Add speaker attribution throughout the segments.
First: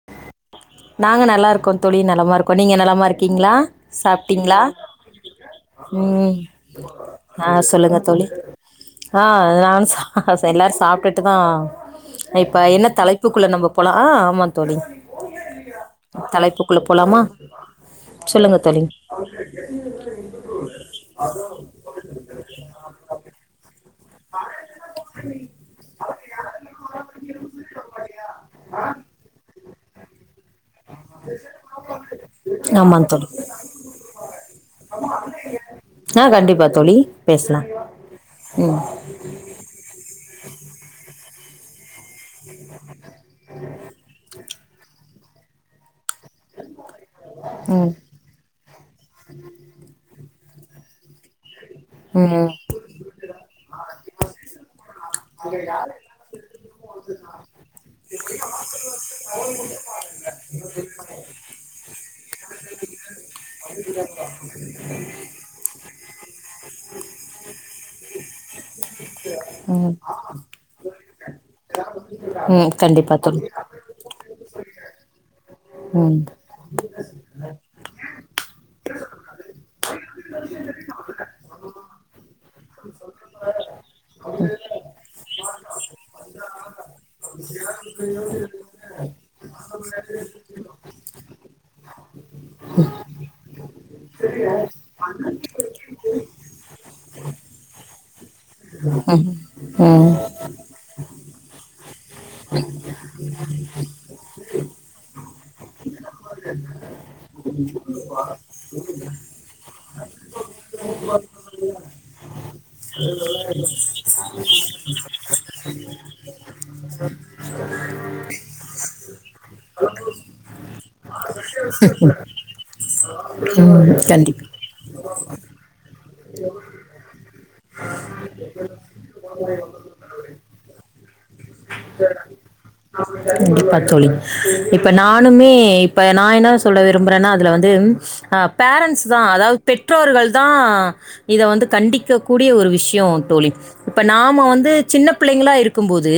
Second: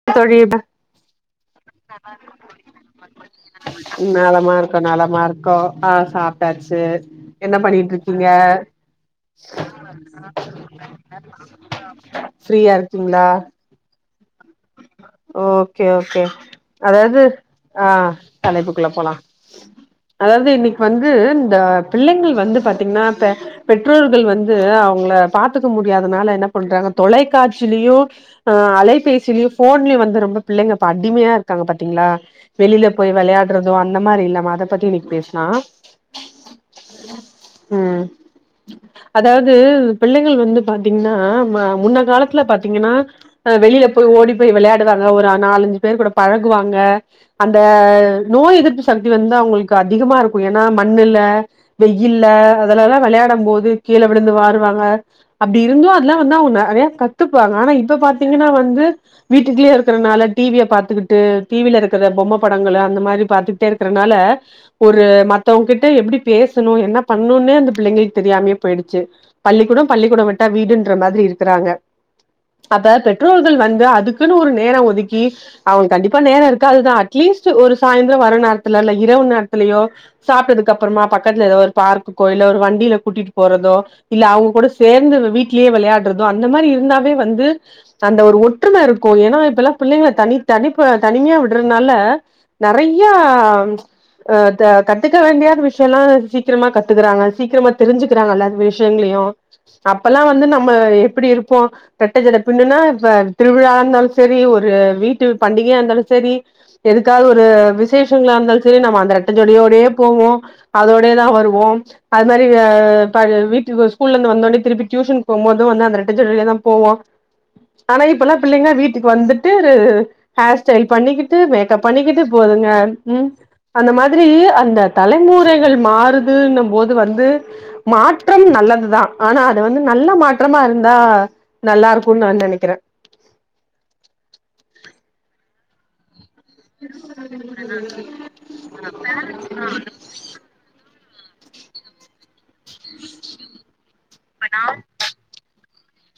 Speaker 1: [inaudible]
Speaker 2: நாங்க நல்லா இருக்கோ தோழி நலமா இருக்கோ நீங்க நலமா இருக்கீங்ளா
Speaker 1: நலமா
Speaker 2: சாப்பிட்டீங்ளா
Speaker 1: இருக்கோ நலமா இருக்கோ ஆ
Speaker 2: ம்
Speaker 1: சாப்ட்டாச்சு என்ன
Speaker 2: ஆ
Speaker 1: பண்ணிட்டு
Speaker 2: சொல்லுங்க தோழி
Speaker 1: இருக்கீங்க
Speaker 2: ஆ நா எல்லாரு சாப்ட்டுட்டு தா இப்ப
Speaker 1: ஃப்ரீயா
Speaker 2: என்ன
Speaker 1: இருக்கீங்களா
Speaker 2: தலைப்புக்குள்ள நம்ம போல ஆ தோழி
Speaker 1: ஓகே ஓகே
Speaker 2: தலைப்புக்குள்ளே போகலாமா
Speaker 1: அதாது ஆ
Speaker 2: சொல்லுங்க தோழி
Speaker 1: தலைப்புக்குள்ள போலா அதாது இன்னைக்கு வந்து இந்த பிள்ளைங்கள் வந்து பாத்தீங்ன்னா பெ பெற்றோர்கள் வந்து அவங்கள பாத்துக்க முடியாதனால என்ன பண்றாங்க தொலைக்காட்சிலயு அ அலைபேசிலயு போன்லயு வந்து ரொம்ப பிள்ளைங்க இப்ப அடிமையா இருக்காங்க பாத்தீங்ளா வெளியில
Speaker 2: ஆமாம்
Speaker 1: போய்
Speaker 2: தோழி
Speaker 1: விளையாடுறதோ அந்த மாரி இல்லாமா அத பத்தி இன்னைக்கு பேசலா
Speaker 2: ஆ கண்டிப்பா தோழி பேசலாம்
Speaker 1: ம்
Speaker 2: ம்
Speaker 1: அதாவது பிள்ளைகள் வந்து பாத்தீங்கனா முன்ன காலத்து ல பாத்தீங்கனா வெளியில போய் ஓடி போய் விளையாடுவாங்க ஒரு நாலஞ்சு பேர் கூட பழகுவாங்க அந்த
Speaker 2: ம்
Speaker 1: நோய் எதிர்ப்பு சக்தி வந்து அவுங்களுக்கு அதிகமா இருக்கு ஏன்னா மண்ணுல வெயில்ல
Speaker 2: ம்
Speaker 1: அதெலல்லா விளையாடும் போது கீழ விழுந்து வாருவாங்க அப்டி இருந்து அதெல்லா வந்து அவுங்க நறைய கத்துப்பங்க ஆனா இப்ப பாத்தீங்கன்னா வந்து வீட்டுக்குள்ளே இருக்கறனால டிவிய பாத்துக்கிட்டு டிவில இருக்கிற பொம்ம படங்கள அந்த மாரி பாத்துக் கிட்டே இருக்கறனால ஒரு மத் தவுங்ககிட்ட எப்டி பேசணு என்ன பண்ணுன்னே அந்த பிள்ளைங்களுக்கு தெரியாமே போயிடுச்சு பள்ளிக்கூடம்
Speaker 2: ம்
Speaker 1: பள்ளிக்கூட விட்டா வீடுன்ற மாதிரி இருக்க றாங்க
Speaker 2: ம்
Speaker 1: அப்ப
Speaker 2: கண்டிப்பாக தோழி
Speaker 1: பெற்றோர்கள் வந்து அதுக்குன்னு ஒரு நேரோ ஒதுக்கி அவுங்க
Speaker 2: ம்
Speaker 1: கண்டிப்பா நேரோ இருக் காதுதா அட்லீஸ்ட் ஒரு சாயந்திர வர நேரத்துல இல்ல இரவு நேரத்துலயோ சாப்ட்டதுக்கு அப்பறமா பக்கத்துல ஏதோ ஒரு பார்க்கு கோயிலோ ஒரு வண்டியில கூட்டிட்டு போறதோ இல்ல அவுங்க கூட சேர்ந்து வீட்லே விளையாடுறதோ அந்த மாதிரி இருந்தாவே வந்து
Speaker 2: ம்
Speaker 1: அந்த ஒரு ஒற்றும இருக்கு ஏன்னா இப்பெல்லா பிள்ளைங்க தனி தனிப்ப தனிமையா விடுறனால நறையா அ த கத்துக்க வேண்டியாத விஷய எல்லா சீக்கிரமா கத்துக்கறாங்க சீக்கிரமா தெரிஞ்சுக்குறாங்க அல்லா வி
Speaker 2: ம்
Speaker 1: ஷயங்களையு
Speaker 2: ம் ம்
Speaker 1: அப்பல்லா வந்து நம்ம எப்டி இருப்போ ரெட்ட ஜட பின்னுனா இப்ப திருவிழா இருந்தாலு செரி ஒரு வீட்டு பண்டிகையா இருந்தாலு செரி எதுக்காவது ஒரு விசேஷங்ளா இருந்தாலு செரி நம்ம அந்த ரெட்ட ஜடையோடியே போவோ அதோடே தா வருவோ அது மாரி அ இப்ப வீட்டுக்கு ஸ்கூல்ல இருந்து வந்தோனே திருப்பி டியூஷன் போ போதும் வந்து அந்த ரெட்ட ஜடையோடையே தா போவோ ஆனா இப்பல்லா பிள்ளைங்க வீட்டுக்கு வந்துட்டு ஹேர் ஸ்டைல் பண்ணிக்கிட்டு மேக்கப் பண்ணிக்கிட்டு போதுங்க ம் அந்த மாதிரி
Speaker 2: கண்டிப்பாக
Speaker 1: அந்த தலைமுறைகள் மாறுதுன்னும் போது வந்து மாற்றம் நல்லதுதா ஆனா அது வந்து நல்ல மாற்றமா இருந்தா நல்லா இருக்கு நா நெனைக்கிற
Speaker 2: ஆமாங்க கண்டிப்பா தோழி இப்ப நானுமே இப்ப நா என்ன சொல்ல விரும்புறன்னா அதுல வந்து ஆ பேரண்ட்ஸ் தா அதாவது பெற்றோர்கள் தா இத வந்து கண்டிக்க கூடிய ஒரு விஷியோ தோழி இப்ப நாம வந்து சின்ன பிள்ளைங்களா இரு க்கும்போது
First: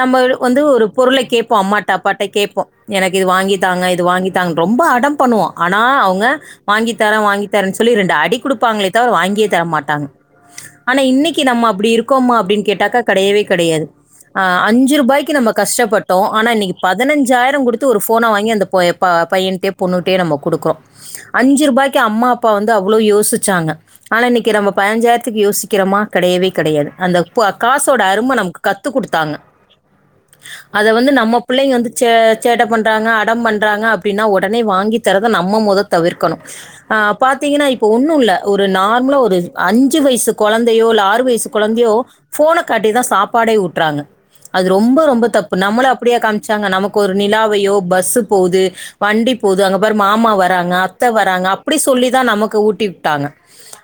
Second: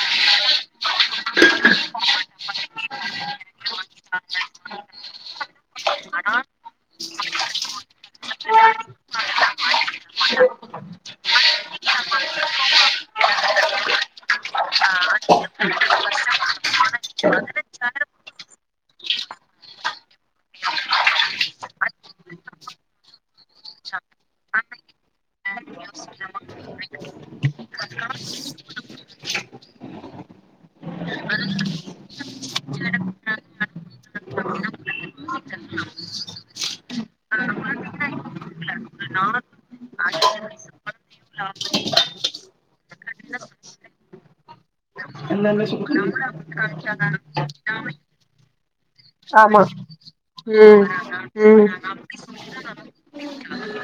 Speaker 2: நம்ம வந்து ஒரு பொருள கேட்போ அம்மாட்ட அப்பாட்ட கேட்போ எனக்கு இது வாங்கித்தாங்க இது வாங்கித்தாங்கு ரொம்ப அடம் பண்ணுவோ ஆனா அவுங்க வாங்கி தர வாங்கி தரன்னு சொல்லி ரெண்டு அடி குடுப்பாங்ளே தவிர வாங்கியே தர மாட்டாங்க ஆனா இன்னைக்கு நம்ம அப்டி இருக்கோமா அப்டின்னு கேட்டாக்கா கடையவே கடையாது ஆ அஞ்சு ரூபாய்க்கு நம்ம கஷ்டப்பட் டோ ஆனா இன்னைக்கி பதினஞ்சாயிரம் குடுத்து ஒரு போன வாங்கி அந்த பையன்ட்டே பொண்ணுட்டே நம்ம குடுக்குறோ அஞ்சு ரூபாய்க்கு அம்மா அப்பா வந்து அவ்ளோ யோசிச்சாங்க ஆனா இன்னைக்கி நம்ம பதிஞ்சாயிரத்துக்கு யோசிக்கிறமா கடையவே கடையாது அந்த காசோட அரும்ம நமக்கு கத்து குடுத்தாங்க அத வந்து நம்ம பிள்ளைங்க வந்து ச சேட்ட பண்றாங்க அடம் பண்றாங்க அப்டின்னா ஒடனே வாங்கி தரது நம்ம மொத தவிர்க்கணு ஆ பாத்தீங்கன்னா இப்ப ஒன்னு இல்ல ஒரு நார்மலா ஒரு அஞ்சு வயசு கொழந்தையோ இல்ல ஆறு வயசுக்குக் கொழந்தையோ ஃபோன காட்டி தா சாப்பாடே ஊட்றாங்க அது ரொம்ப ரொம்ப தப்பு நம்மள அப்படியா காமிச்சாங்க நமக்கு ஒரு நிலாவையோ பஸ்ஸு போது வண்டி போது
Speaker 1: ஆமா
Speaker 2: அங்க பாரு மாமா வராங்க
Speaker 1: ம்
Speaker 2: அத்த வராங்க
Speaker 1: ம்
Speaker 2: அப்படி சொல்லிதா நமக்கு ஊட்டி விட்டாங்க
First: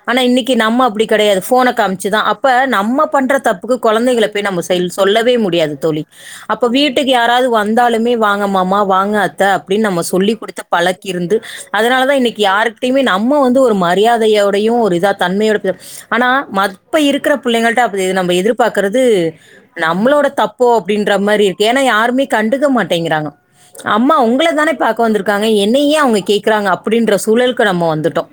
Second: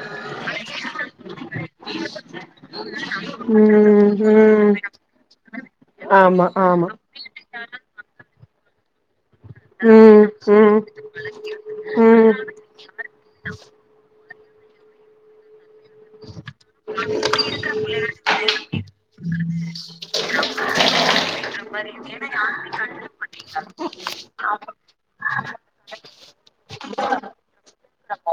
Speaker 2: ஆனா இன்னைக்கு நம்ம அப்படி கெடையாது ஃபோன காமிச்சுதா அப்ப நம்மப் பண்ற தப்புக்கு கொழந்தைகள போய் நம்ம
Speaker 1: ம் ம்
Speaker 2: செயல் சொ சொல்லவே முடியாது தோழி
Speaker 1: ஆமா
Speaker 2: அப்ப
Speaker 1: ஆமா
Speaker 2: வீட்டுக்கு யாராவது வந்தாலுமே வாங்க மாமா வாங்க அத் த அப்டின் நம்ம
Speaker 1: ம்
Speaker 2: சொல்லி குடுத்து
Speaker 1: ம்
Speaker 2: பழக்கி இருந்து அதனால தா
Speaker 1: ம்
Speaker 2: இன்னைக்கு யாருகிட்டையுமே நம்ம வந்து ஒரு மரியாதையோடையு ஒரு இதா தன்மையோட ஆனா மப்ப இருக்கிற பிள்ளைங்கள்ட நம்ம எதிர்பாக்கறது நம்மளோட தப்போ அப்படின் ற மாரி இருக்கு ஏனா யாருமே கண்டுக்க மாட்டேங்கிறாங்க அம்மா உங்கள தானே பாக்க வந்திருக்காங்க என் என்னயே அவங்க கேக்குறாங்க அப்படின்ற சூழலுக்கு நம்ம வந்துட்டோ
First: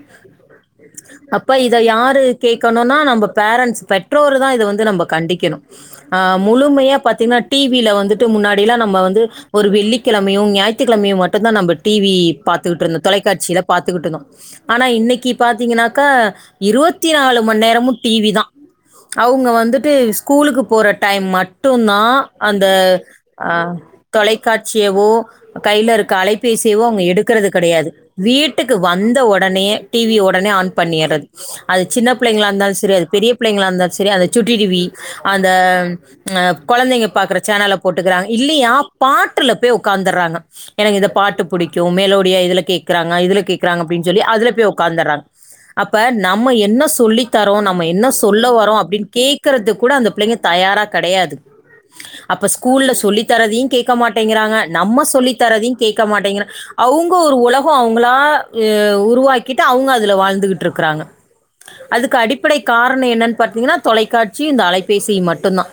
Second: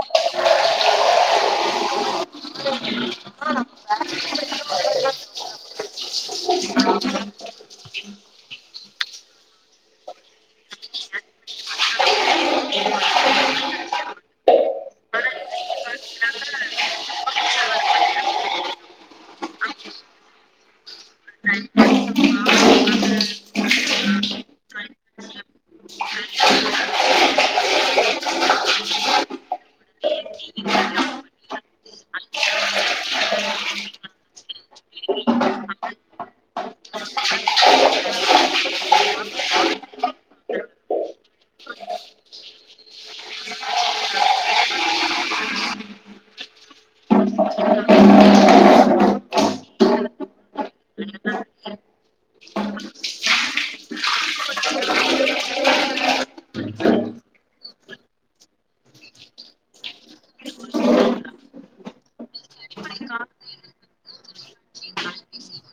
Speaker 2: அப்ப இத யாரு கேக்கணுனா நம்ம பேரண்ட்ஸ் பெற்றோரு தா இத வந்து நம்ப கண்டிக்கணு ஆ முழுமையா பாத்தீங்ன்னா டிவில வந்துட்டு முன்னாடி எல்லா நம்ம வந்து ஒரு வெள்ளிக் கிழமையு ஞாயிற்றுகிழமையு மட்டு தா நம்ப டிவி பாத்துகிட்டு இருந்தோ தொலைக்காட்சியில பாத்துகிட்டு இருந்தோ ஆனா இன்னைக்கு பாத்தீங்கன்னாக்கா இருவத்தி நாலு மணி நேரமு டிவி தா அவங்க வந்துட்டு ஸ்கூலுக்கு போற டைம் மட்டுந்தா அந்த அ தொலைக்காட்சியவோ கையில இருக்க அலைபேசியவோ அவங்க எடுக்கிறது கெடையாது வீட்டுக்கு வந்த ஒடனயே டிவி ஒடனே ஆன் பண்ணிறது அது சின்ன பிள்ளைங்ளா இருந்தாலு சரி அது பெரிய பிள்ளைங்ளா இருந்தாலு சரி அத சுட்டி டிவி அந்த அ கொழந்தைங்க பாக்குற சேனல போட்டுக்கிறாங்க இல்லையா பாட்டுல போய் உட்கார்ந்தறாங்க எனக்கு இந்த பாட்டு புடிக்கு மெலோடியா இதுல கேக்குறாங்க இதுல கேக்குறாங்க அப்டினு சொல்லி அதுல போய் உகாந்துறாங்க அப்ப நம்ம என்ன சொல்லித் தரோ நம்ம என்ன சொல்ல வரோ அப்டின் கேக்கறதுக் கூட அந்த பிள்ளைங் தயாரா கெடையாது அப்ப ஸ்கூல்ல சொல்லி தரதையு கேக்க மாட்டேங்கிறாங்க நம்ம சொல்லி தரதையு கேக்க மாட்டேங்கிறாங் அவுங்க ஒரு உலக அவுங்களா அ உருவாக்கிட்டு அவங்க அதுல வாழ்ந்துகிட்டு இருக்கிறாங்க அதுக்கு அடிப்படை காரண என்னனு பாத்தீங்கன்னா தொலைக்காட்சி இந்த அலைபேசியு மட்டுந்தா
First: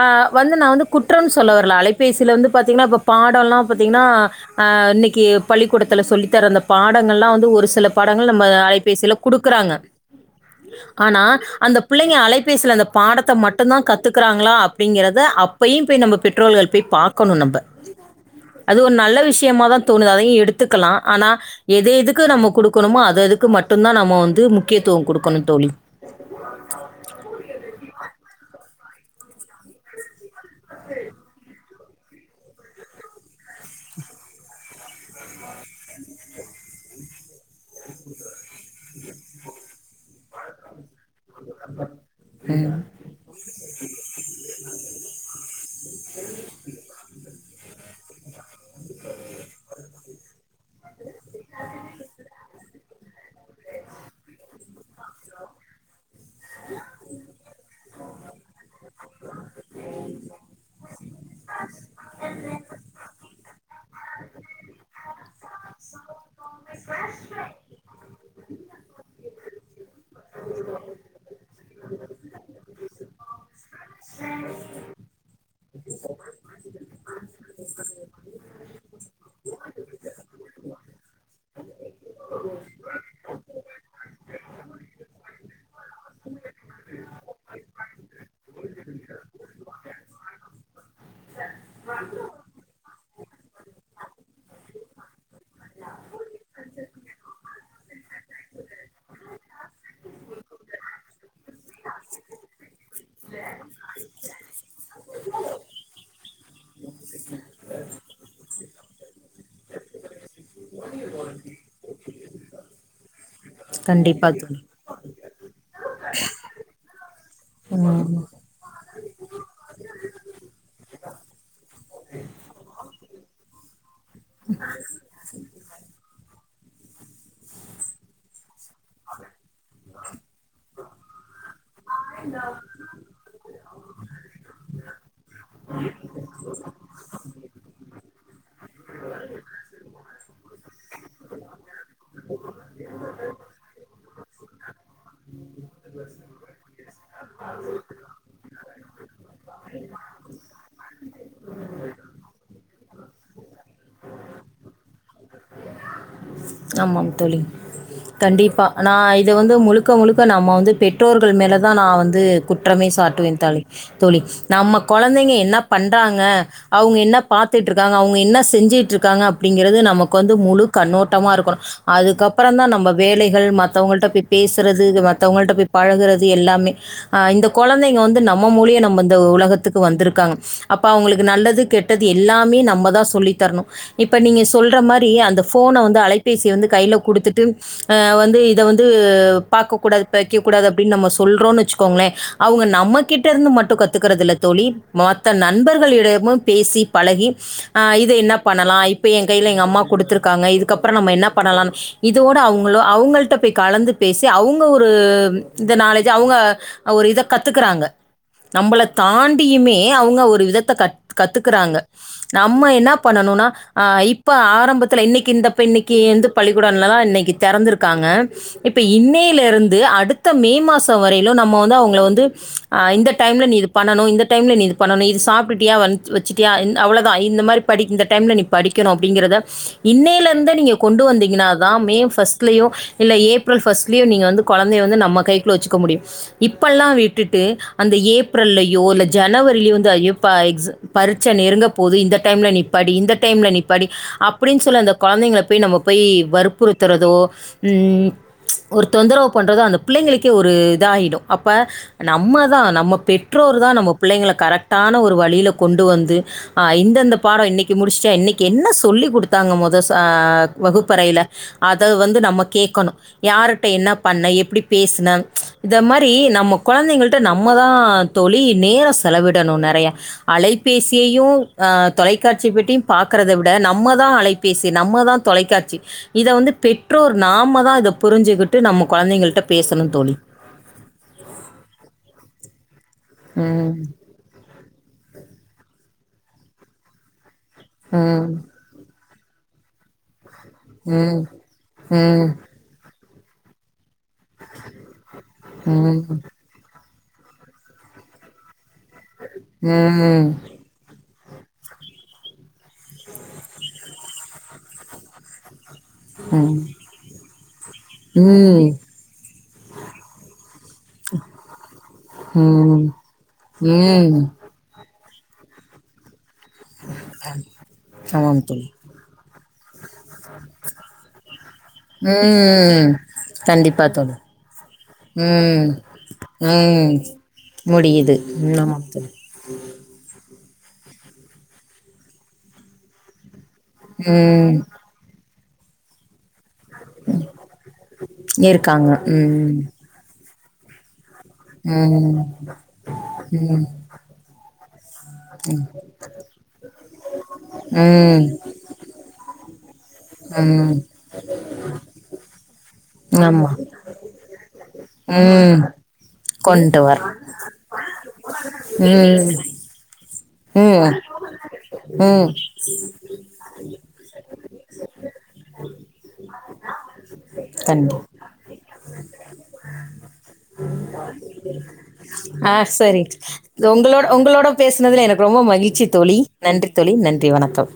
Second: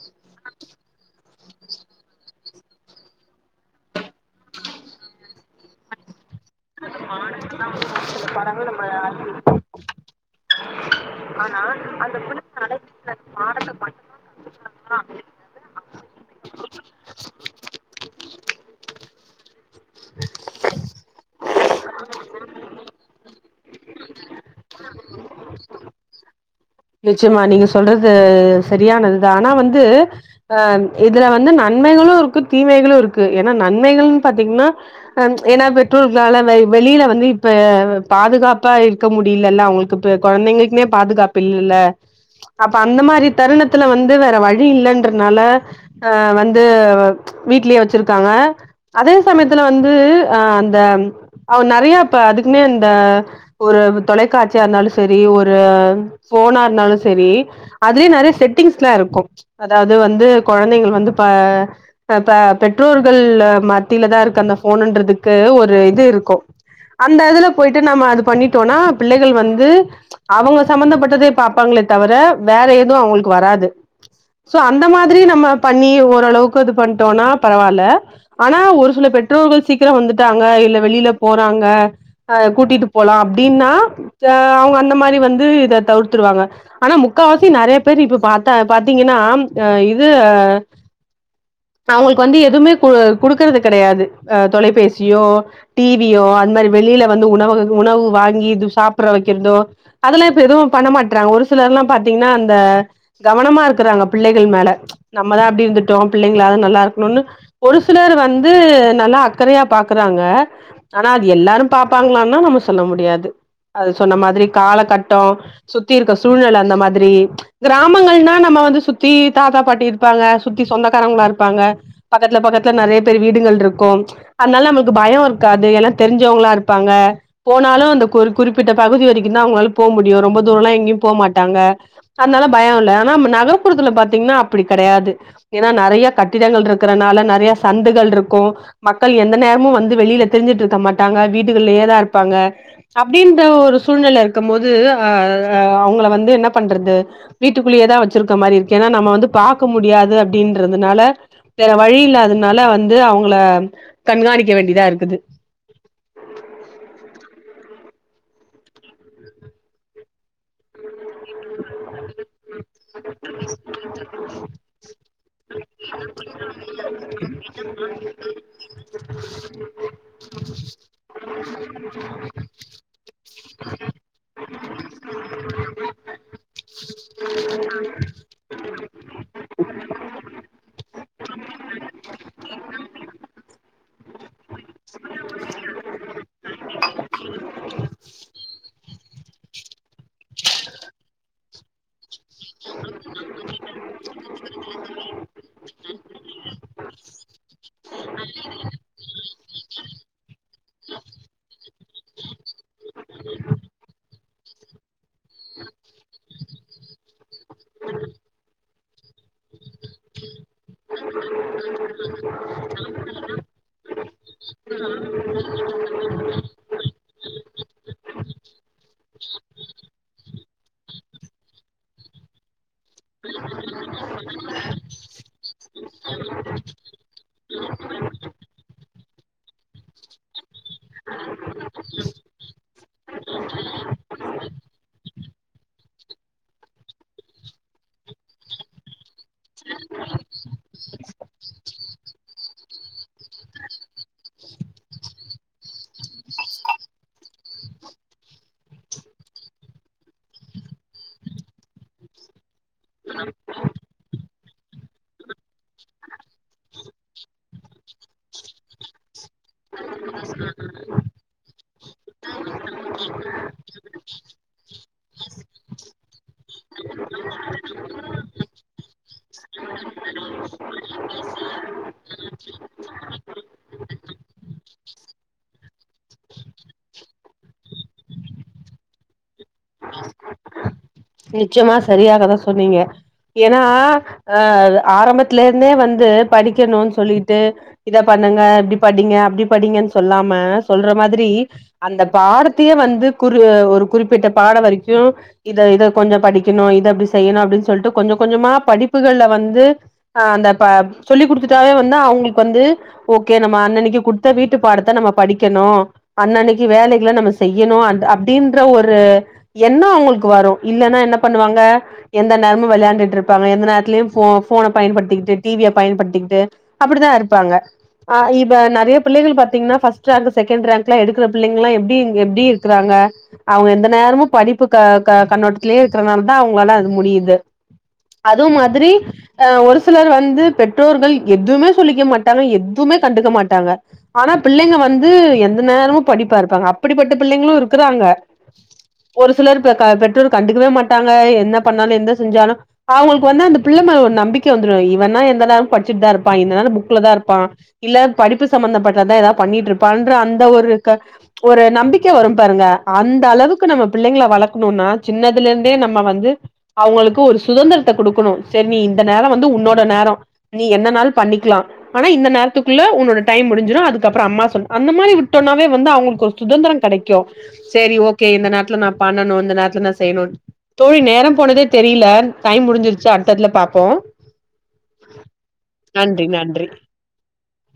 Speaker 2: ஆ வந்து நா வந்து குற்றன் சொல்ல வரல அலைபேசியில வந்து பாத்தீங்கன்னா இப்ப பாடோலா பாத்தீங்கன்னா ஆ இன்னக்கி பள்ளிக்கூடத்துல சொல்லித்தர அந்த பாடங்கள்லா வந்து ஒரு சில பாடங்க நம்ம அலைபேசியில குடுக்குறாங்க ஆனா அந்த புள்ளைங்க அலைபேசில அந்த பாடத்த மட்டுந்தா கத்துக்கிறாங்களா அப்டிங்கிறது து அப்பையு போய் நம்ப பெற்றோர்கள் போய் பாக்கணு நம்ப அது ஒரு நல்ல விஷயமா தா தோணுது அதையு எடுத்துக்கலா ஆனா எது எதுக்கு நம்ம குடுக்கணுமோ அது அதுக்கு மட்டுந்தா நம்ம வந்து முக்கியத்துவ குடுக்கணு தோழி
Speaker 1: நிச்சயமா நீங்க சொல்றது சரியானது தா ஆனா வந்து அ இதுல வந்து நன் நன்மைகளு இருக்கு தீமைகளு இருக்கு ஏனா நன்மைகள்னு பாத்தீங்னா அ ஏனா பெற்றோர்களால வெளியில வந்து இப்ப பாதுகாப்பா இருக்க முடியலல்ல அவங்களுக்கு இப்ப கொழந்தைங்களுக்குனே பாதுகாப் பு இல்ல
Speaker 2: ம்.
Speaker 1: அப்ப அந்த மாரி தருணத்துல வந்து வேற வழி இல்லன்றனால அ வந்து வீட்லயே வச்சிருக்காங்க அதே சமயத்துல வந்து அ அந்த அவ நெறைய இப்ப அதுக்குனே இந்த ஒரு தொலைக்காட்சியா இருந்தாலு சரி ஒரு ஃபோனா இருந்தாலு செரி அதுலயே நெறைய செட்டிங்ஸ்ல்லா இருக்கு அதாவது வந்து கொழந்தைகள் வந்து ப அஹ் ப பெற்றோர்கள் மத் மத்தில தா இருக்கு அந்த ஃபோனுன்றதுக்கு ஒரு இது இருக்கு அந்த இதுல போயிட்டு நம்ம அது பண்ணிட்டோன்னா பிள்ளைகள் வந்து அவுங்க சம்பந்தப்பட்ட தே பார்ப்பாங்களே தவிர வேற எதுவு அவங்களுக்கு வராது சோ அந்த மாதிரி நம்ம பண்ணி ஓரளவுக்கு இது பண்ணிட்டோம்னா பரவாயில்ல ஆனா ஒரு சில பெற்றோர்கள் சீக்கிரோ வந்துட்டாங்க இல்ல வெளியில போறாங்க அஹ் கூட்டிட்டு போலா அப்டின்னா அஹ் அவுங்க அந்த மாதிரி வந்து இத தவுர்த் துருவாங்க ஆனா முக்காவாசி நெறைய பேர் இப்ப பாத் அ பாத்தீங்கன்னா இது அவுங்களுக்கு வந்து எதுவுமே கொ குடுக்கறது கெடையாது அஹ் தொலைபேசியோ டி வி யோ அது மாதிரி வெளியில வந்து உணவு உணவு வாங்கி இது சாப்புட வைக்கிறதோ அதெல்லா இப்ப எதுவு பண்ண மாட்டறாங்க ஒரு சிலர் எல்லா பார்த்தீங்கன்னா அந்த கவனமா இருக்கிறாங்க பிள்ளைகள் மேல நம்மதா அப்டி இருந்துட்டோ பிள்ளைங்களாவது நல்லா இருக் க்கனும்னு ஒரு சிலர் வந்து நல்லா அக்கறையா பாக்குறாங்க ஆனா அது எல்லாரு பாப்பாங்களான்னா நம்ம சொல்ல முடியாது அது சொன்ன
Speaker 2: கண்டிப்பா
Speaker 1: மாதிரி
Speaker 2: தோழி.
Speaker 1: கால கட்ட ட்டோ சுத்தி இருக்கிற சூழ்நிலே அந்த மாதிரி
Speaker 2: ம்.
Speaker 1: கிராமங்கள்னா நம்ம வந்து சுத்தி தாத்தா பாட்டி இருப்பாங்க சுத்தி சொந்தக்காரவுங்களா இருப்பாங்க பக்கத்துல பக்கத்துல நெறைய பேர் வீடுகள் இருக்கு அதுனால நம்மளுக்கு பயோ இருக்க காது எல்லா தெரிஞ்சவங்களா இருப்பாங்க போனாலு அந்த கு குறிப்பிட்ட பகுதி வரைக்கு தா அவுங்களால போக முடியு ரொம்ப தூர் தூரோம்லா எங்கேயு போ மாட்டாங்க அதனால பயோ இல்ல ஆனா நம்ம நகர்புறத்துல பாத்தீங்கன்னா அப்டி கெடையாது ஏன்னா நெறைய கட்டிடங்கள் இருக்கறனால நெறைய சந்துகள் இருக்கு மக்கள் எந்த நேரமு வந்து வெளியில திரிஞ்சுட்டு இருக்க மாட்டாங்க வீட்டுகள்லயேதா இருப்பாங்க அப்பிடின்ற ஒரு சூழ்நில இருக்கு போது அஹ் அவுங்கள வந்து என்ன பண்றது வீட்டுக்குள்ளேயே தா வச்சிருக்கிற மாதிரி இருக்கு ஏன்னா நம்ம வந்து பாக்க முடியாது அப்பிடின்றதுனால வேற வழி இல்லாததுனாலே வந்து அவுங்கள கண்காணிக்க வேண்டியதா இருக்குது
Speaker 2: ஆமாங்க தோழி கண்டிப்பா நா இத வந்து முழுக் முழுக்க முழுக்க நம்ம வந்து பெற்றோர்கள் மேலதா நா வந்து குற்றமே சாட்டுவே தோழி தோழி நம்ம கொழந்தைங்க என்ன பண்றாங்க அவுங்க என்ன பாத்துட்டு இருக்காங்க அவுங்க என்ன செஞ்சுட்டு இருக்காங்க அப்டிங்கறது நம வந்து முழு கண்ணோட்டமா இருக்கணு அதுக்கப்பரோ தா நம்ம வேலைகள் மத்தவங்கள்ட போய் பேசுறது மத்தவங்கள்ட போய் பழகுறது எல்லாமே அஹ் இந்த குழந்தைங்க வந்து நம்ம மூலிய நம்ம இந்த உலகத்துக்கு வந்திருக்காங்க அப்ப அவுங்களுக்கு நல்லது கெ கெட்டது எல்லாமே நம்ம தா சொல்லி தரணு இப்ப நீங்க சொல்ற மாரி அந்த போன வந்து அலைபேசிய வந்து கைல கொடுத்துட்டு ஆஹ் வந்து இத வந்து ப பாக்க கூடாது வைக்க கூடாது அப்டின்னு நம்ம சொல்றோனு வச்சுக்கோங்களே அவுங்க நம்மகிட்ட இருந்து மட்டு கத்துக்கறது இல்ல தோழி மொத்த நண்பர்களிடமு பேசி பழகி அஹ் இத என்ன பண்ணலா இப்ப எ கையில எங்க அம்மா கொடுத்துருக்க க்காங்க இதுக்கப்பரோ நம்ம என்ன பண்ணலா இதோட அவுங்களோ அவுங்கள்ட போய் கலந்து பேசி அவுங்க ஒரு இந்த நாளைக்கு அவுங்க ஒரு இத கத்துக்கிறாங்க நம்மள தாண் யுமே அவுங்க ஒரு விதத்த கத்துக்கறாங்க நம்ம என்ன பண்ணனும்னா இப்ப ஆரம்பத்துல இன்னைக்கி இந்தப்ப இன்னைக்கி எந்து பள்ளிக்கூடல்லா இன்னைக்கி திறந்திருக்காங்க இப்ப இன்னையில இருந்து அடுத்த மே மாசோ வரையிலு நம்ம வந்து அவங்கள வந்து ஆ இந்த டைம்ல நீ இது பண்ணணு இந்த டைம்ல நீ இது பண்ணணு இது சாப்டிட்டியா வ வச்சுட்டியா அவ்ளோதா இந்த மாரி படி இந்த டைம்ல நீ படிக்கணு அப்டிங்கறத இன்னைல ந்தே நீங்க கொண்டு வந்தீங்கன்னா தா மே ஃபஸ்ட்லயோ இல்ல ஏப்ரல் ஃபர்ஸ்ட்லயோ நீங்க வந்து கொழந்தைய வந்து நம்ம கைக்குள்ள வச்சுக்க முடியு இப்பல்லா விட்டுட்டு அந்த ஏப்ரல்லயோ இல்ல ஜனவரிலயோ வந்து ஐயோ ப எக்ஸ் பரிட்ச நெருங்க போது இந்த டைம்ல நீ படி இந்த டைம்ல நீ படி அ ப்டின் சொல்லி அந்த கொழந்தைங்கள போய் நம்ம போய் வற்புறுத்துறதோ ம் ஒரு தொந்தரோவு பண்றது அந்த பிள்ளைங்களுக்கே ஒரு இதாயிடு அப்ப நம்ம தா நம்ம பெற்றோர் தா நம்ம பிள்ளைங்கள கரெக்டான ஒரு வழில கொண்டு வந்து ஆ இந்தெந்த பாடோ இன்னக்கி முடிச்டியா இன்னக்கி என்ன சொல்லிக்குடுத் தாங்க மொத ஸ் ஆ வகுப்பறைல அத வந்து நம்ம கேக்கணு யாரிட்ட என்ன பண்ண எப்டி பேசுன இத மாரி நம்ம கொழந்தைங்கள் ட்ட நம்ம தா தோழி நேரோ செலவிடனு நறையா அலைபேசியையு ஆ தொலைக்காட்சி பெட்டியு பாக்கறத விட நம்ம தா அலைபேசி நம்ம தா தொலைக்காட்சி இத வந்து பெற்றோர் நாம தா இத புரிஞ்சுகிட்டு நம்ம கொழந்தைகள்ட்ட பேசணு தோழி
Speaker 1: நிச்சயமா சரியாகதா சொன்னீங்க ஏனா
Speaker 2: ம்
Speaker 1: ஆ ஆரம்பத்லேர்ந்தே வந்து படிக்கனுன் சொல்லிட்டு இத
Speaker 2: ம்
Speaker 1: பண்ணுங்க இப்டி படிங்க அப்டி படிங்கன் சொல்லாம சொல்ற
Speaker 2: ம் ம்
Speaker 1: மாதிரி
Speaker 2: ம்
Speaker 1: அந்த
Speaker 2: ம்
Speaker 1: பாடத் திய வந்து குறி ஒரு குறிப்பிட்ட பாடோ வரைக்கு இத இத கொஞ்சோ
Speaker 2: ம்
Speaker 1: படிக்கணு இது அப்டி செய்யணு அப்டின் சொல்ட்டு கொஞ்ச கொஞ்சமா படிப்புகள்ல வந்து ஆ
Speaker 2: ம்
Speaker 1: அந்த ப்ப சொல்லி குடுத்துட்டாவே வந்து அவுங்ளுக்கு வந்து ஓகே நம்ம அன்னன்னக்கி குட்த்த வீட்டு பாடத்த நம்ம படிக்கணு அன்னன்னக்கி வேலைகள நம்ம செய்யணு அந் அப்டின்ற ஒரு எண்ணோ அவுங்களுக்கு வரு இல்லனா என்ன பண்ணுவாங்க எந்த நேரமு
Speaker 2: ம்
Speaker 1: வெளயாண்டுட்ருப்பாங்க எந்த நேரத்லயு
Speaker 2: ம்
Speaker 1: ஃபோ ஃபோன பயன்படுத்திக்கிட்டு டிவிய பயன்படுத்திக்கிட்டு அப்டிதா இருப்பாங்க ஆ
Speaker 2: ஆமாம்
Speaker 1: இப்ப
Speaker 2: தோழி
Speaker 1: நறைய புள்ளைகள் பாத்தீங்கன்னா first rank second rank லா எடுக்ற பிள்ளைங்ளா எப்டிங் எப்டி
Speaker 2: ம்
Speaker 1: இருக்குறாங்க அவுங்க
Speaker 2: கண்டிப்பா
Speaker 1: எந்த
Speaker 2: தோழி
Speaker 1: நேரமு படிப்பு க க கண்ணோட்
Speaker 2: ம்
Speaker 1: ருக்கறனால தா அவுங்ளால அது
Speaker 2: ம்
Speaker 1: முடிது
Speaker 2: முடியுது
Speaker 1: அது
Speaker 2: ம் ஆமாம்
Speaker 1: மாதிரி
Speaker 2: தோழி
Speaker 1: ஆ ஒரு சிலர் வந்து பெற்றோர்கள் எதுமே சொல்லிக்க மாட்டாங்க எதுமே கண்டுக்க மாட்டாங்க ஆனா
Speaker 2: ம்
Speaker 1: பிள்ளைங்க வந்து எந்த நேரமு படிப்பாருப்பாங்க அ அப்டிப்பட்ட பிள்ளைங்ளு இருக்கறாங்க
Speaker 2: இருக்காங்க
Speaker 1: ஒரு
Speaker 2: ம்
Speaker 1: சிலர் ப க பெற்றோர் கண்டுக்கவே மாட்டாங்க என்ன பண்ணாலு எந்த
Speaker 2: ம்
Speaker 1: செஞ்சாலு அவுங்களுக்கு வந்து அந்த
Speaker 2: ம்
Speaker 1: பிள்ள மேல ஒரு நம்பிக்க வந்துரு இவனா எந்த நேரமு பட்ச்சிட் தாருப்பா எந்த நேரமு புக்ல தாருப்பா இல்ல
Speaker 2: ம்
Speaker 1: படிப்பு சம்மந்தப்பட்டதா எதா பண்ணிட்ருப்பான்ற அந்த
Speaker 2: ம்
Speaker 1: ஒரு க ஒரு நம்பிக்க வரும் பாருங்க
Speaker 2: ஆமா
Speaker 1: அந்தளவுக்கு நம்ம பிள்ளைங்ள வளக்ணுனா
Speaker 2: ம்
Speaker 1: சின்னதுலந்தே நம்ம வந்து
Speaker 2: கொண்டு வர
Speaker 1: அவுங்களுக்கு ஒரு சுதந்திரத்த குடுக்கனு செர் நீ இந்த நேரோ
Speaker 2: ம்
Speaker 1: வந்து உன்னோட நேரோ நீ என்னனால் பண்ணிக்லா ஆனா
Speaker 2: ம் ம்
Speaker 1: இந்த நே ரத்துக்குள்ள உன்னோட டைம் முடிஞ்சிரு அதுக்கப்றோ அம்மா சொ அந்த மாரி விட்டோனாவே வந்து அவுங்களுக்கு ஒரு சுதந்திரோ கெடைக்கு சேரி
Speaker 2: கண்டி
Speaker 1: ஓகே இந்த நேரத்துல நா பண்ணணு இந்த நேரத்துல நா செய்ணுன் தோழி நேரோ போனதே தெரியல
Speaker 2: ஆ
Speaker 1: டைம்
Speaker 2: செரி
Speaker 1: முடிஞ்சிருச்சு அடுத்ததுல
Speaker 2: இத
Speaker 1: பாப்போ
Speaker 2: உங்களோட உங்களோட பேசுனதுல எனக்கு ரொம்ப மகிழ்ச்சி தோழி நன்றி தோழி நன்றி வணக்கம்